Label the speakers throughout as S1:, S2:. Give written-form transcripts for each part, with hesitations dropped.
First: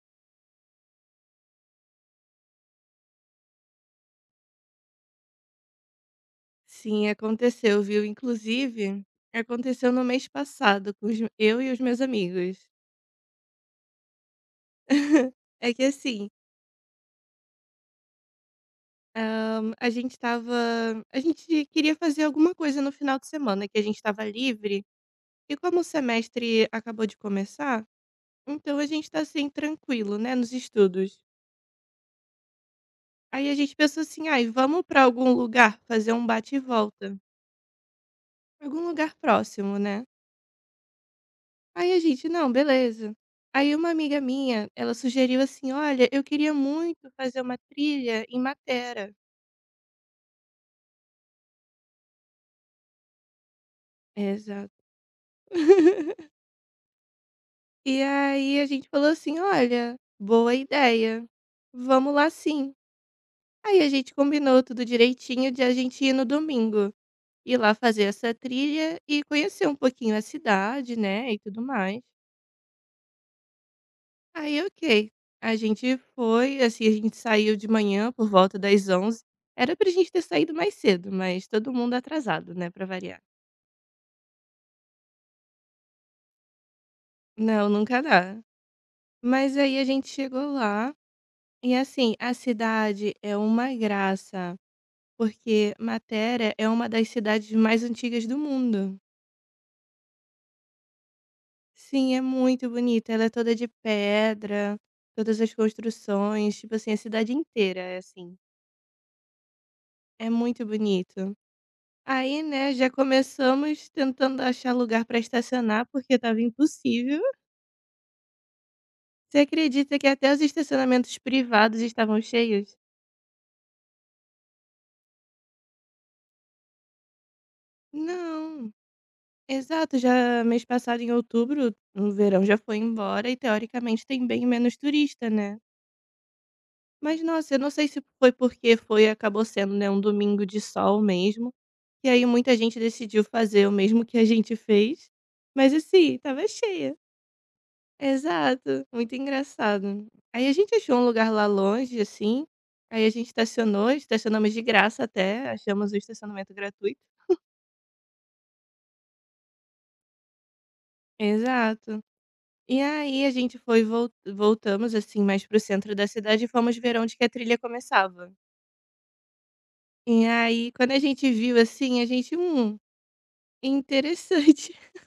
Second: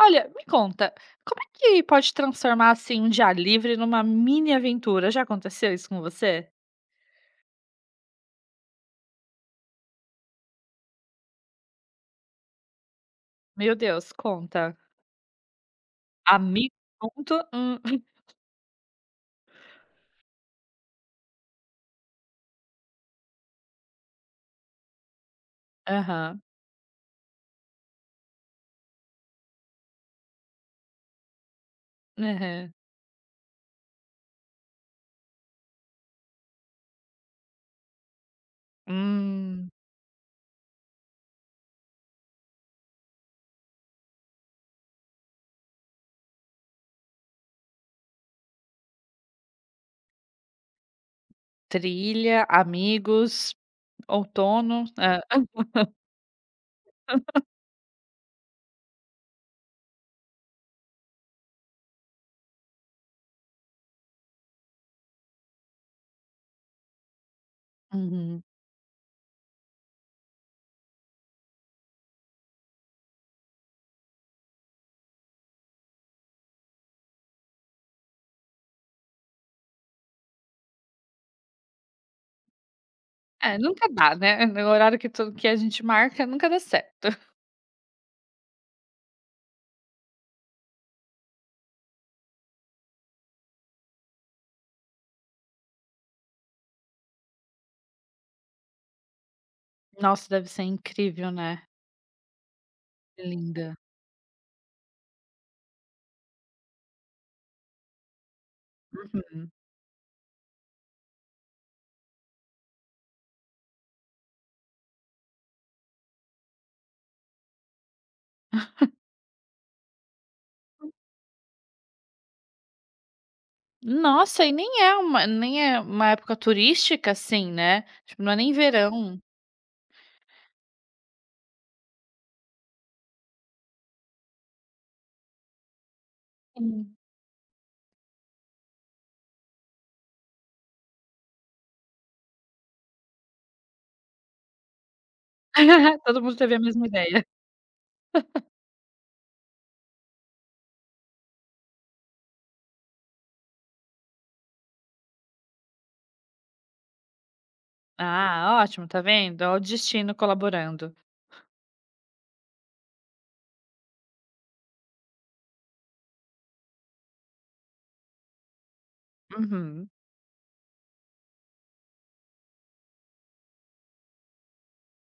S1: Olha, me conta, como é que pode transformar, assim, um dia livre numa mini aventura? Já aconteceu isso com você?
S2: Sim, aconteceu, viu? Inclusive, aconteceu no mês passado com os m eu e os meus amigos.
S1: Meu Deus, conta.
S2: É que assim,
S1: Amigo junto? Hum.
S2: a gente queria fazer alguma coisa no final de semana que a gente estava livre, e como o
S1: Aham,
S2: semestre acabou de começar, então a gente tá, assim, tranquilo, né, nos estudos.
S1: aham.
S2: Aí a gente pensou assim: "Ai, vamos pra algum lugar fazer um bate e volta", algum lugar
S1: Hum,
S2: próximo, né. Aí a gente: "Não, beleza". Aí uma amiga minha, ela sugeriu assim: "Olha, eu queria muito fazer uma trilha em Matera".
S1: trilha, amigos,
S2: Exato.
S1: outono. Hã.
S2: E aí a gente falou assim: "Olha, boa ideia, vamos lá sim". Aí a gente combinou tudo direitinho de a gente ir no domingo, ir lá fazer essa
S1: Uhum.
S2: trilha e conhecer um pouquinho a cidade, né, e tudo mais. Aí ok. A gente foi, assim, a gente saiu de manhã por volta das 11. H Era pra gente ter saído mais cedo, mas todo mundo atrasado, né, pra variar.
S1: É, nunca dá, né, no horário que tudo que a gente marca nunca dá certo.
S2: Não, nunca dá. Mas aí a gente chegou lá e, assim, a cidade é uma graça, porque Matera é uma das cidades mais antigas do mundo.
S1: Nossa, deve ser incrível, né.
S2: Sim, é muito bonita. Ela é toda de
S1: Linda.
S2: pedra, todas as construções, tipo assim, a cidade inteira é assim.
S1: Uhum.
S2: É muito bonito. Aí, né, já começamos tentando achar lugar para estacionar, porque estava impossível. Você acredita que até os estacionamentos privados estavam cheios?
S1: Nossa, e nem é uma época turística, assim, né, tipo, não é nem
S2: Não.
S1: verão.
S2: Exato, já mês passado em outubro, o verão já foi embora e teoricamente tem bem menos turista, né?
S1: Sim.
S2: Mas nossa, eu não sei se foi porque foi acabou sendo, né, um domingo de sol mesmo, e aí muita gente decidiu fazer o mesmo que a gente fez. Mas assim,
S1: Todo mundo
S2: tava
S1: teve a mesma
S2: cheia.
S1: ideia.
S2: Exato, muito engraçado. Aí a gente achou um lugar lá longe, assim, aí a gente estacionou, estacionamos de graça até, achamos o estacionamento gratuito.
S1: Ah, ótimo, tá vendo? Ó, o destino colaborando.
S2: Exato. E aí a gente foi, voltamos, assim, mais pro centro da cidade e fomos ver onde que a trilha começava.
S1: Uhum.
S2: E aí, quando a gente viu, assim, a gente, interessante.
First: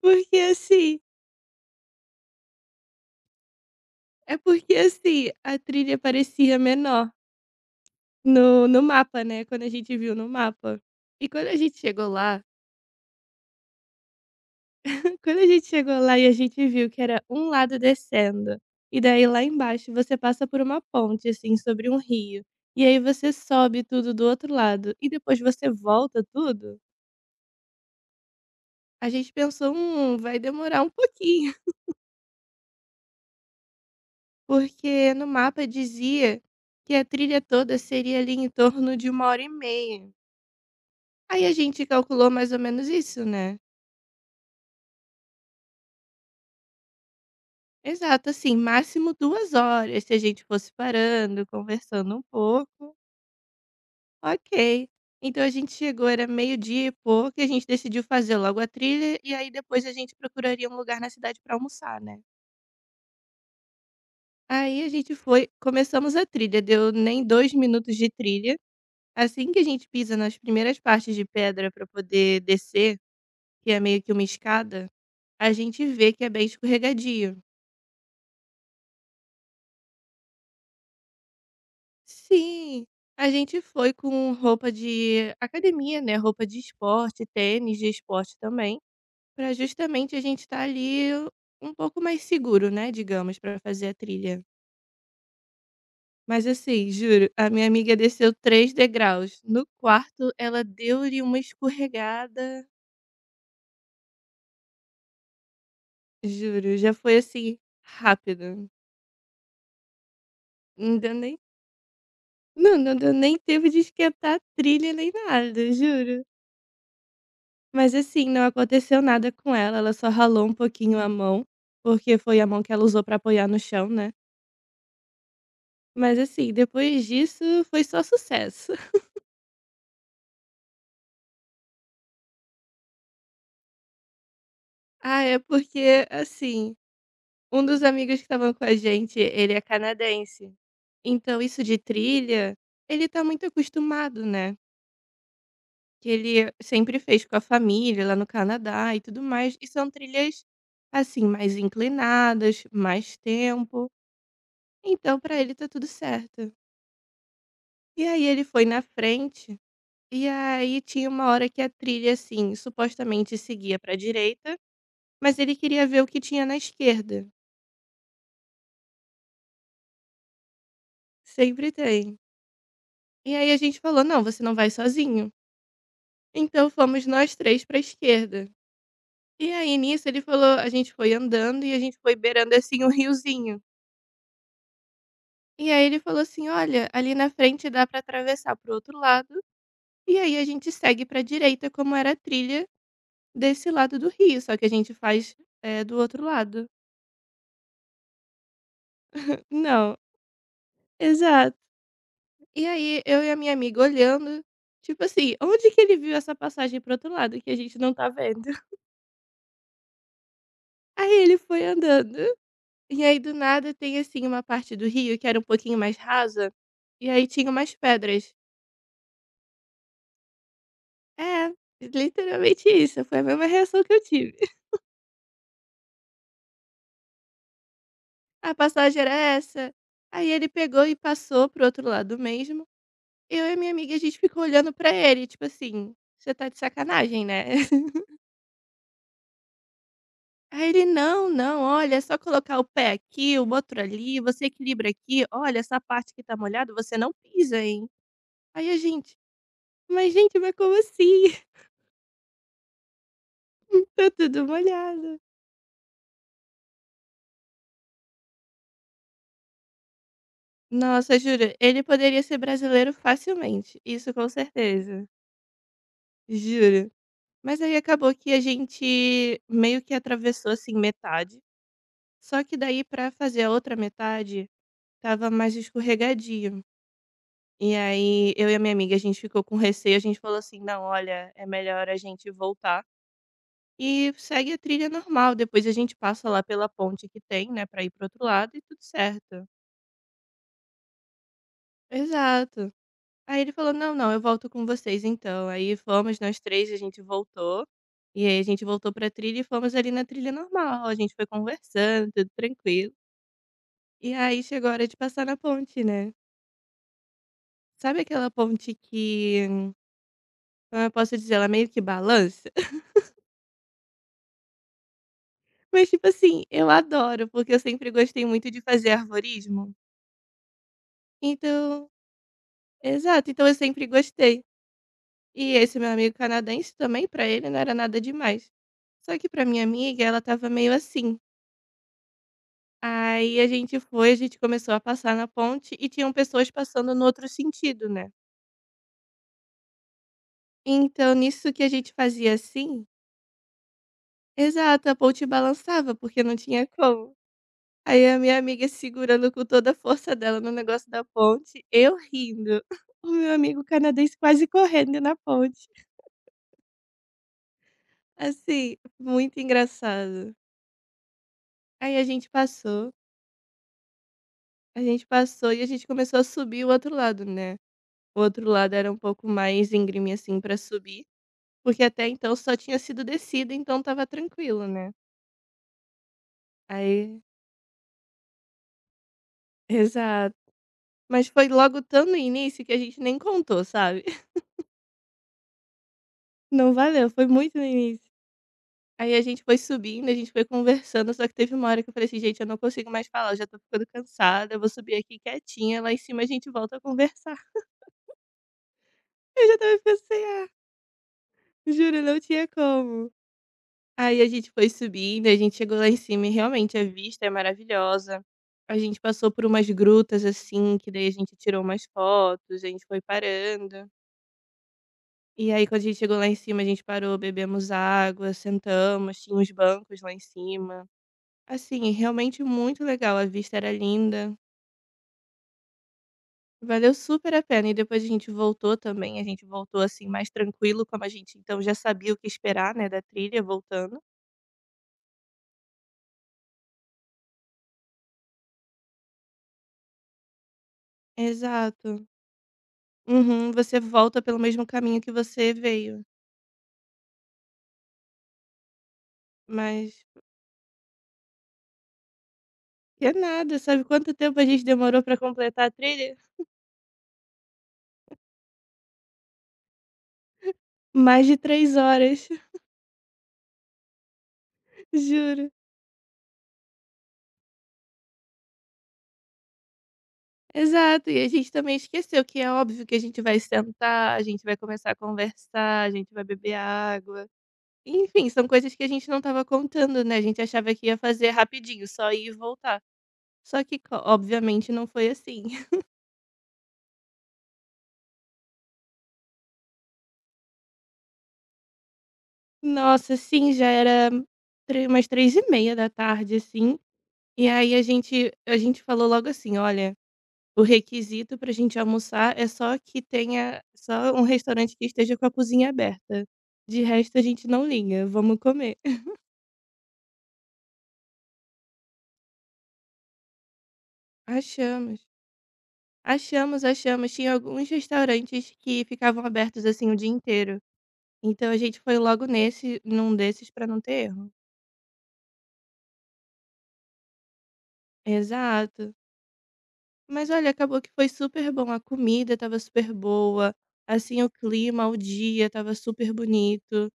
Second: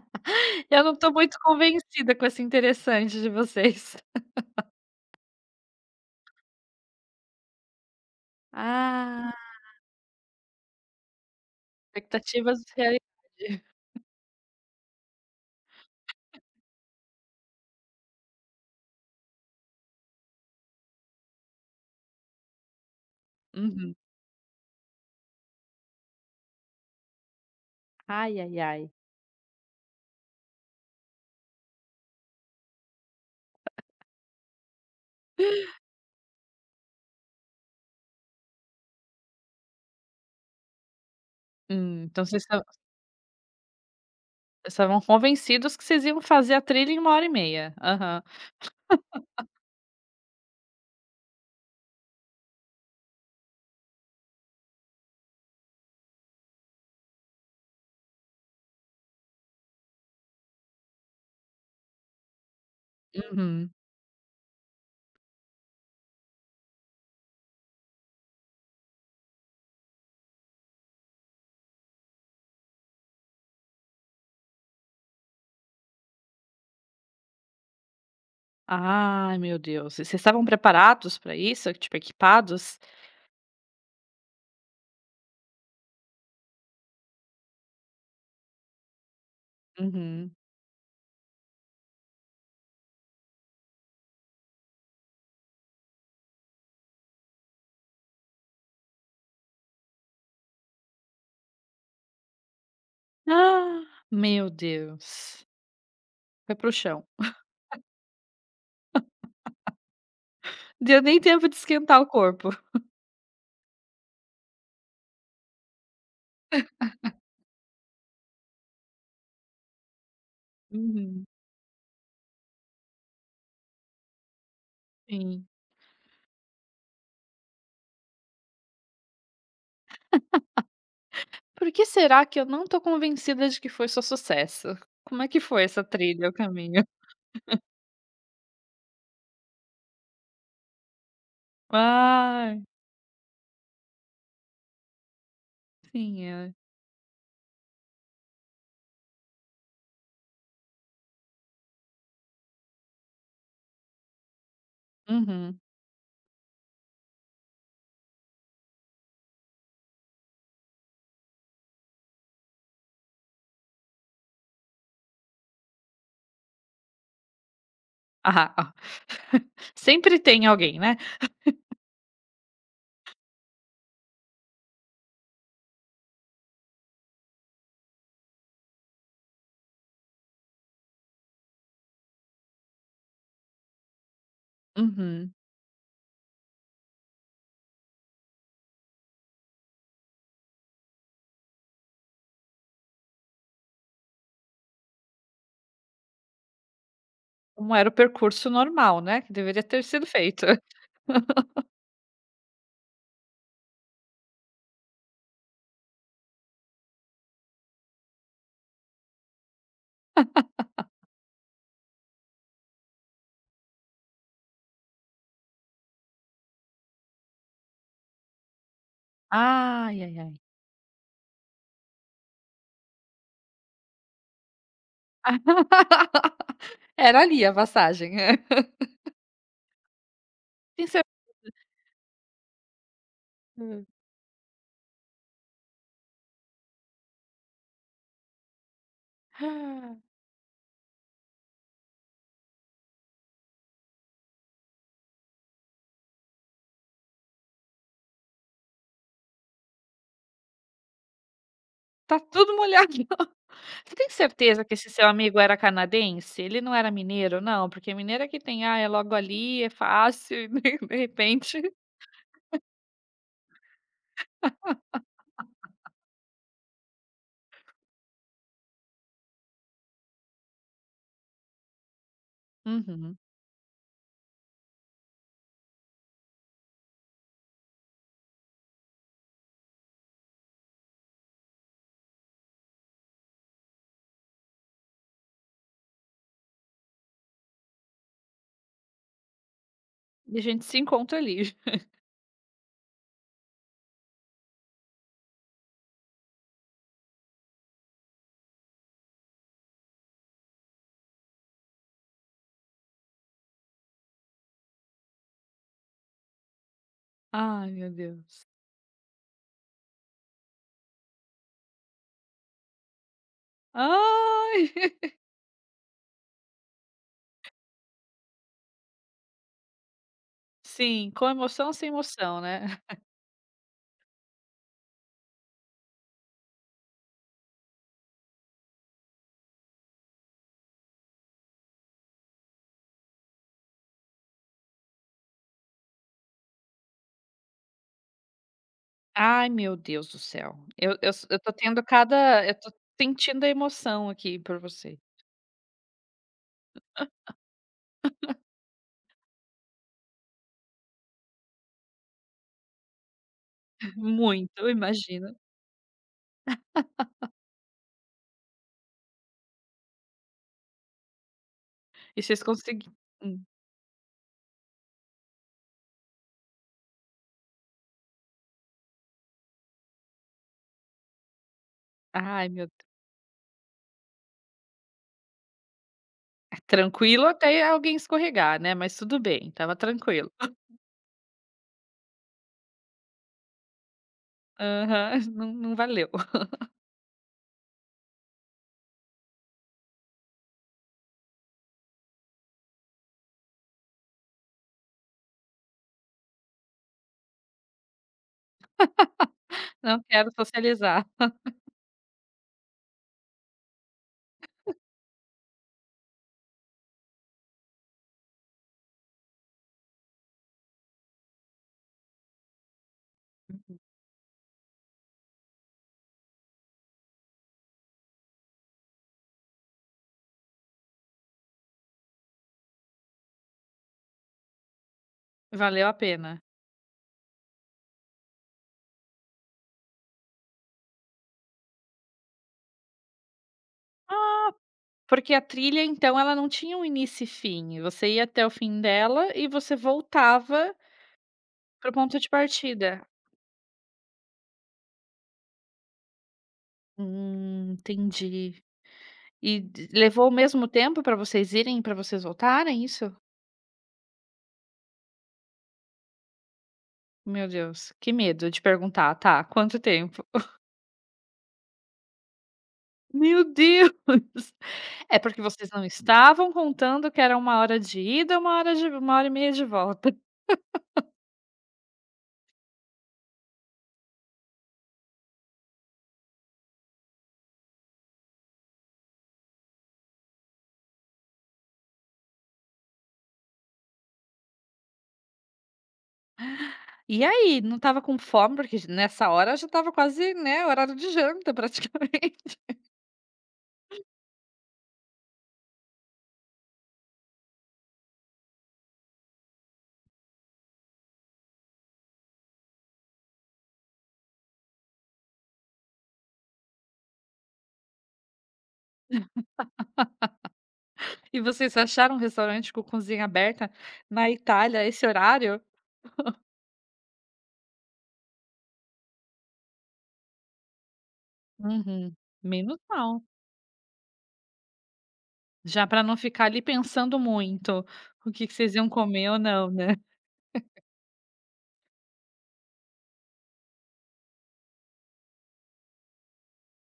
S2: Porque,
S1: Eu não
S2: assim,
S1: tô muito convencida com esse interessante de vocês.
S2: é porque, assim, a trilha parecia menor no mapa,
S1: Ah,
S2: né? Quando a gente viu no mapa. E quando a gente chegou lá,
S1: expectativas e realidade.
S2: Quando a gente chegou lá e a gente viu que era um lado descendo, e daí lá embaixo você passa por uma ponte, assim, sobre um rio, e aí você sobe
S1: Uhum.
S2: tudo do outro lado e depois você volta tudo,
S1: Ai, ai, ai.
S2: a gente pensou: vai demorar um pouquinho", porque no mapa dizia que a trilha toda seria ali em torno de 1h30. Aí a gente
S1: Então
S2: calculou
S1: vocês
S2: mais ou
S1: esta
S2: menos isso, né.
S1: estavam convencidos que vocês iam fazer a trilha em uma hora e meia. Aham.
S2: Exato, assim, máximo 2 horas, se a gente fosse parando, conversando um pouco. Ok. Então a gente chegou, era meio-dia e pouco, e a gente decidiu fazer logo a trilha, e aí depois a gente procuraria um lugar na cidade para almoçar, né.
S1: Uhum.
S2: Aí a gente foi, começamos a trilha, deu nem 2 minutos de trilha, assim que a gente pisa nas primeiras partes de pedra para poder descer, que é meio que uma escada, a gente vê que é bem escorregadio.
S1: Ai, meu Deus. E vocês estavam preparados para isso? Tipo, equipados?
S2: Sim, a gente foi com roupa de academia, né, roupa de esporte, tênis de esporte também, para justamente a
S1: Uhum.
S2: gente estar ali um pouco mais seguro, né, digamos, para fazer a trilha. Mas assim, juro, a minha amiga desceu 3 degraus. No quarto, ela deu-lhe uma escorregada,
S1: Ah, meu Deus. Foi pro
S2: juro, já
S1: chão.
S2: foi assim, rápido. Não
S1: Deu
S2: deu
S1: nem
S2: nem
S1: tempo de esquentar o corpo.
S2: não, não deu nem tempo de esquentar a trilha nem nada, juro. Mas assim, não aconteceu nada com ela, ela só ralou um pouquinho a
S1: Uhum,
S2: mão, porque foi a mão que ela usou para apoiar no chão, né.
S1: sim.
S2: Mas assim, depois disso foi só sucesso.
S1: Por que será que eu não tô convencida de que foi só sucesso?
S2: Ah,
S1: Como é
S2: é
S1: que foi essa
S2: porque,
S1: trilha, o
S2: assim,
S1: caminho?
S2: um dos amigos que estavam com a gente, ele é canadense. Então, isso de trilha,
S1: Ai,
S2: ele tá muito acostumado, né? Que
S1: sim,
S2: ele
S1: é.
S2: sempre fez com a família lá no Canadá e tudo mais. E são trilhas, assim, mais inclinadas, mais tempo. Então, pra ele
S1: Uhum.
S2: tá tudo certo. E aí ele foi na frente, e aí tinha uma hora que a trilha, assim, supostamente seguia pra direita, mas ele queria ver o que tinha na esquerda.
S1: Ah, ó. Sempre tem alguém, né.
S2: Sempre tem. E aí a gente falou: "Não, você não vai sozinho". Então fomos nós 3 para a esquerda. E aí nisso ele falou a gente foi andando e a gente foi beirando, assim, um riozinho.
S1: Uhum.
S2: E aí ele falou assim: "Olha, ali na frente dá para atravessar para o outro lado, e aí a gente segue para direita como era a trilha desse lado do rio, só que a gente faz, do outro lado".
S1: Como era o percurso normal, né, que deveria ter
S2: Não,
S1: sido feito.
S2: exato. E aí eu e a minha amiga olhando, tipo assim, onde que ele viu essa passagem para o outro lado que a gente não tá vendo? Aí ele foi andando. E aí do nada tem, assim, uma parte do rio que era um pouquinho mais rasa, e aí tinha umas pedras.
S1: Ai, ai, ai.
S2: É, literalmente isso, foi a mesma reação que eu tive.
S1: Era ali a passagem.
S2: A passagem era essa, aí ele pegou
S1: Tem
S2: e
S1: certeza.
S2: passou pro outro lado mesmo. Eu e a minha amiga, a gente ficou olhando pra ele, tipo assim: "Você tá de sacanagem, né?"
S1: Hum.
S2: Aí ele: "Não, não, olha, é só colocar o pé aqui, o outro ali, você equilibra aqui, olha, essa parte que tá molhada você não pisa, hein." Aí a gente, mas como assim?
S1: Tá tudo molhado. Você tem
S2: Tá tudo
S1: certeza que esse seu
S2: molhado."
S1: amigo era canadense? Ele não era mineiro não? Porque mineiro é que tem: "Ah, é logo ali, é fácil", e de
S2: Nossa, juro,
S1: repente.
S2: ele poderia ser brasileiro facilmente, isso com certeza, juro. Mas aí acabou que a gente meio que atravessou, assim, metade, só que daí pra
S1: Uhum.
S2: fazer a outra metade, tava mais escorregadio. E aí eu e a minha amiga, a gente ficou com receio, a gente falou assim: "Não, olha, é melhor a gente voltar e segue a trilha normal, depois a gente passa lá pela ponte que tem, né, pra ir para o outro lado e tudo certo".
S1: E a gente se encontra ali.
S2: Exato. Aí ele falou: "Não, não, eu volto com vocês então". Aí fomos nós três, a gente voltou, e aí a gente voltou pra trilha e fomos ali na trilha normal, a gente foi conversando, tudo tranquilo. E aí chegou a hora de passar na ponte, né.
S1: Ai, meu
S2: Sabe aquela
S1: Deus.
S2: ponte que, como eu posso dizer, ela meio que balança?
S1: Ai.
S2: Mas tipo assim, eu adoro, porque eu sempre gostei muito de fazer arvorismo.
S1: Sim, com emoção sem
S2: Então
S1: emoção, né.
S2: então eu sempre gostei. E esse meu amigo canadense também, pra ele não era nada demais. Só que pra minha amiga, ela estava meio assim. Aí a gente foi, a gente começou a passar na ponte e tinham pessoas passando no outro sentido, né.
S1: Ai, meu Deus do céu. Eu eu
S2: Então
S1: s eu
S2: nisso
S1: tô
S2: que a
S1: tendo
S2: gente fazia
S1: cada eu tô
S2: assim
S1: sentindo a emoção aqui por
S2: exato, a
S1: você.
S2: ponte balançava, porque não tinha como. Aí a minha amiga segurando com toda a força dela no negócio da ponte, eu rindo, o meu amigo canadense quase
S1: Muito, eu
S2: correndo na
S1: imagino.
S2: ponte. Assim, muito engraçado. Aí
S1: E vocês conseguiram? Hum.
S2: a gente passou e a gente começou a subir o outro lado, né. O outro lado era um pouco mais íngreme, assim, pra subir. Porque até então
S1: Ai,
S2: só
S1: meu.
S2: tinha sido descida, então estava tranquilo, né. Aí
S1: Tranquilo até alguém escorregar, né, mas tudo bem, estava tranquilo.
S2: exato. Mas foi logo tão no início que a gente nem contou, sabe.
S1: Aham, não valeu.
S2: Não valeu, foi muito no início. Aí a gente foi subindo, a gente foi conversando, só que teve uma hora que eu falei assim: "Gente, eu não consigo mais falar, eu já estou ficando cansada, eu vou subir aqui quietinha, lá em cima a gente volta a conversar". Eu já estava ficando
S1: Não
S2: sem
S1: quero
S2: ar,
S1: socializar.
S2: juro, não tinha como. Aí a gente foi subindo, a gente chegou lá em cima e realmente a vista é maravilhosa. A gente passou por umas grutas assim, que daí a gente tirou umas fotos, a gente foi parando. E aí quando a gente chegou lá em cima, a gente parou, bebemos água, sentamos, tinha uns bancos lá em cima. Assim, realmente muito legal, a vista era linda.
S1: Valeu a pena.
S2: Valeu super a pena. E depois a gente voltou também, a gente voltou assim mais tranquilo, como a gente então já sabia o que esperar, né, da trilha voltando.
S1: Porque a trilha, então, ela não tinha um início e fim, você ia até o fim dela e você voltava pro
S2: Exato.
S1: ponto de partida.
S2: Uhum, você volta pelo mesmo caminho que você veio.
S1: Entendi. E d
S2: Mas
S1: levou o mesmo tempo para vocês irem para vocês voltarem,
S2: que é
S1: isso?
S2: nada, sabe quanto tempo a gente demorou pra completar a trilha?
S1: Meu Deus, que medo de perguntar, tá, quanto tempo?
S2: Mais de 3 horas,
S1: Meu Deus! É porque
S2: juro.
S1: vocês não estavam contando que era uma hora de ida, uma hora de uma hora e meia de volta.
S2: Exato, e a gente também esqueceu que é óbvio que a gente vai sentar, a gente vai começar a conversar, a gente vai beber água. Enfim, são coisas que a gente não estava contando, né, a gente achava que ia fazer rapidinho, só ir e voltar. Só que co obviamente não foi assim.
S1: E aí, não estava com fome? Porque nessa hora já estava quase, né, horário de janta praticamente.
S2: Nossa, sim, já era tre umas 15h30, assim. E aí a gente falou logo assim: "Olha, o requisito pra gente almoçar é só que tenha só um restaurante que esteja com a cozinha aberta. De resto a gente não liga, vamos comer".
S1: E vocês acharam um restaurante com cozinha aberta na Itália a
S2: Achamos,
S1: esse horário?
S2: achamos, achamos. Tinha alguns restaurantes que ficavam abertos, assim, o dia inteiro. Então a gente foi
S1: Uhum.
S2: logo
S1: Menos
S2: nesse num
S1: mal.
S2: desses pra não ter erro.
S1: Já para não ficar ali pensando muito o que que vocês iam
S2: Exato.
S1: comer ou não, né.
S2: Mas olha, acabou que foi super bom. A comida estava super boa, assim, o clima, o dia estava super bonito.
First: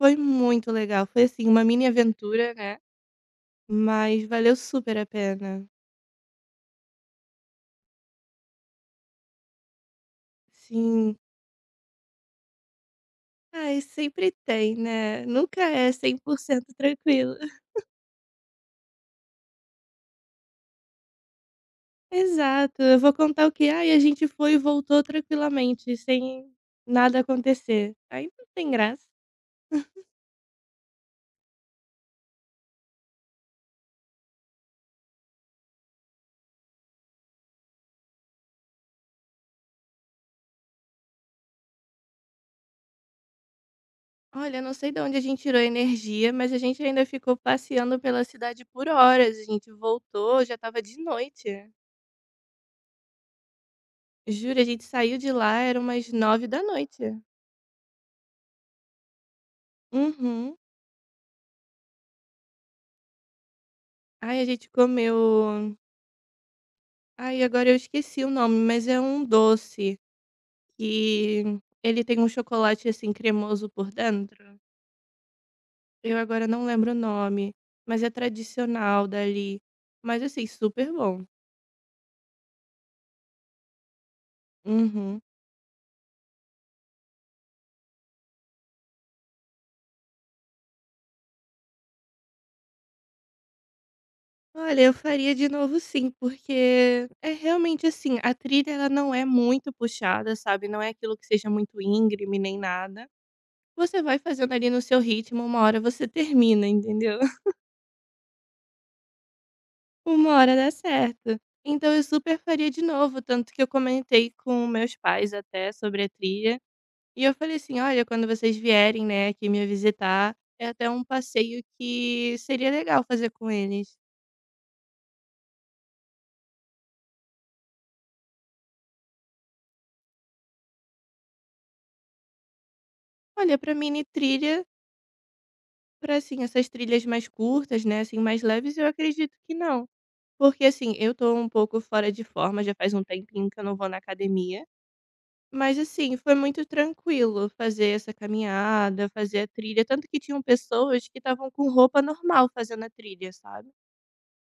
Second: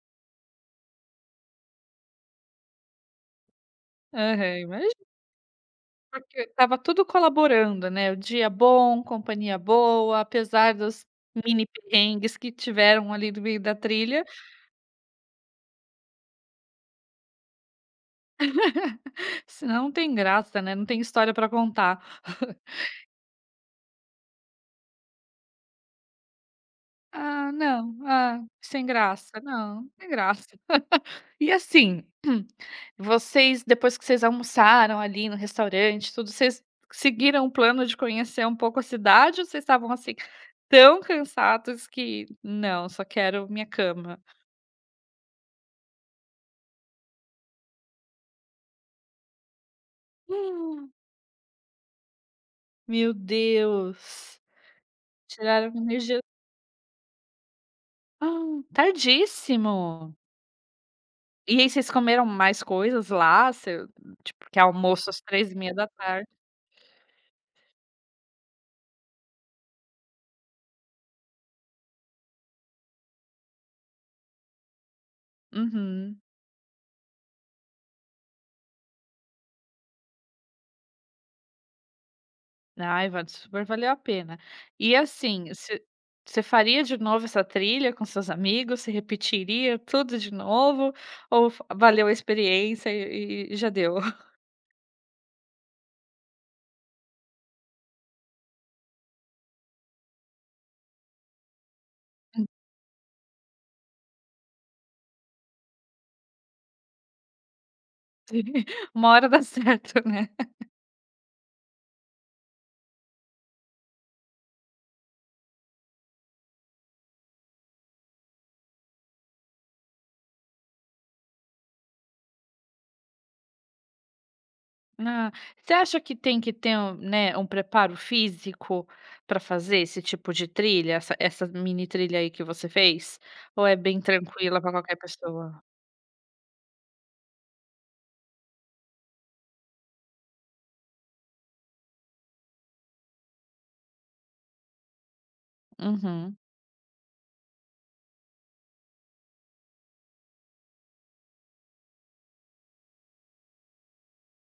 S2: Foi muito legal, foi assim, uma mini aventura, né, mas valeu
S1: Aham, imagi
S2: super a pena.
S1: Porque estava tudo colaborando, né, o dia bom, companhia boa, apesar dos
S2: Sim.
S1: mini perrengues que tiveram ali no meio da
S2: Ai,
S1: trilha,
S2: sempre tem, né, nunca é 100% tranquilo.
S1: senão não tem graça, né, não tem história para contar.
S2: Exato, eu vou contar o que: "Ai, a gente foi e voltou tranquilamente, sem nada
S1: "Ah,
S2: acontecer",
S1: não,
S2: aí
S1: ah,
S2: não tem
S1: sem
S2: graça.
S1: graça, não, sem graça". E assim, vocês depois que vocês almoçaram ali no restaurante, tudo, vocês seguiram o plano de conhecer um pouco a cidade ou vocês estavam, assim, tão cansados que: "Não, só quero minha cama"?
S2: Olha, não sei de onde a gente tirou a energia, mas a gente ainda ficou passeando pela cidade por horas, a gente voltou, já estava de noite.
S1: Meu Deus,
S2: Juro, a gente saiu de lá,
S1: tiraram a
S2: era umas
S1: energia.
S2: 21h.
S1: Reje Tardíssimo.
S2: Uhum.
S1: E aí vocês comeram mais coisas lá?
S2: Ai, a
S1: Porque
S2: gente
S1: almoço às
S2: comeu,
S1: 15:30.
S2: ai, agora eu esqueci o nome, mas é um doce que ele tem um chocolate, assim, cremoso por dentro. Eu
S1: Uhum.
S2: agora não lembro o nome, mas é tradicional dali. Mas, assim, super bom.
S1: Ai, valeu a pena. E
S2: Uhum.
S1: assim, você faria de novo essa trilha com seus amigos? Você repetiria tudo de novo? Ou valeu a experiência e já deu?
S2: Olha, eu faria de novo sim, porque é realmente assim, a trilha ela não é muito puxada, sabe, não é aquilo que seja muito íngreme nem nada. Você vai fazendo ali no seu ritmo, uma hora você termina, entendeu?
S1: Uma hora dá certo, né?
S2: Uma hora dá certo. Então eu super faria de novo, tanto que eu comentei com meus pais até sobre a trilha, e eu falei assim: "Olha, quando vocês vierem, né, aqui me visitar, é até um passeio que seria legal fazer com eles".
S1: Ah, você acha que tem que ter um, né, um preparo físico para fazer esse tipo de trilha, essa mini trilha aí que você fez?
S2: Olha,
S1: Ou
S2: pra
S1: é bem
S2: mini
S1: tranquila
S2: trilha,
S1: para qualquer pessoa?
S2: pra, assim, essas trilhas mais curtas, né, assim, mais leves, eu acredito que não. Porque, assim, eu tô um pouco fora de forma, já faz um tempinho que eu não vou na academia. Mas assim, foi
S1: Uhum.
S2: muito tranquilo fazer essa caminhada, fazer a trilha, tanto que tinham pessoas que estavam com roupa normal fazendo a trilha, sabe.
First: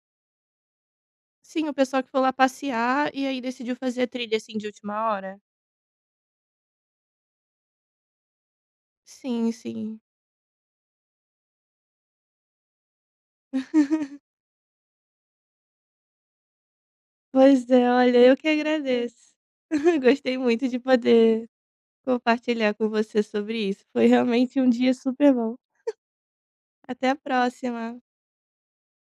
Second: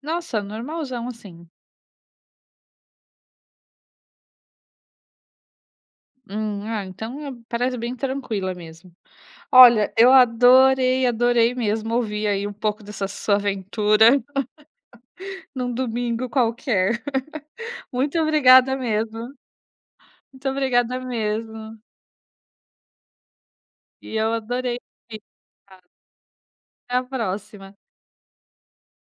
S1: Nossa, normalzão assim.
S2: Sim, o pessoal que foi lá passear e aí decidiu fazer a trilha, assim, de última hora.
S1: Ah, então parece bem tranquila mesmo.
S2: Sim,
S1: Olha,
S2: sim.
S1: eu adorei, adorei mesmo ouvir aí um pouco dessa sua aventura num domingo qualquer.
S2: Pois é, olha,
S1: Muito
S2: eu que
S1: obrigada
S2: agradeço.
S1: mesmo.
S2: Gostei
S1: Muito
S2: muito de
S1: obrigada
S2: poder
S1: mesmo.
S2: compartilhar com você sobre isso, foi
S1: E eu
S2: realmente um
S1: adorei.
S2: dia super bom.
S1: Tá? Até a
S2: Até a
S1: próxima.
S2: próxima.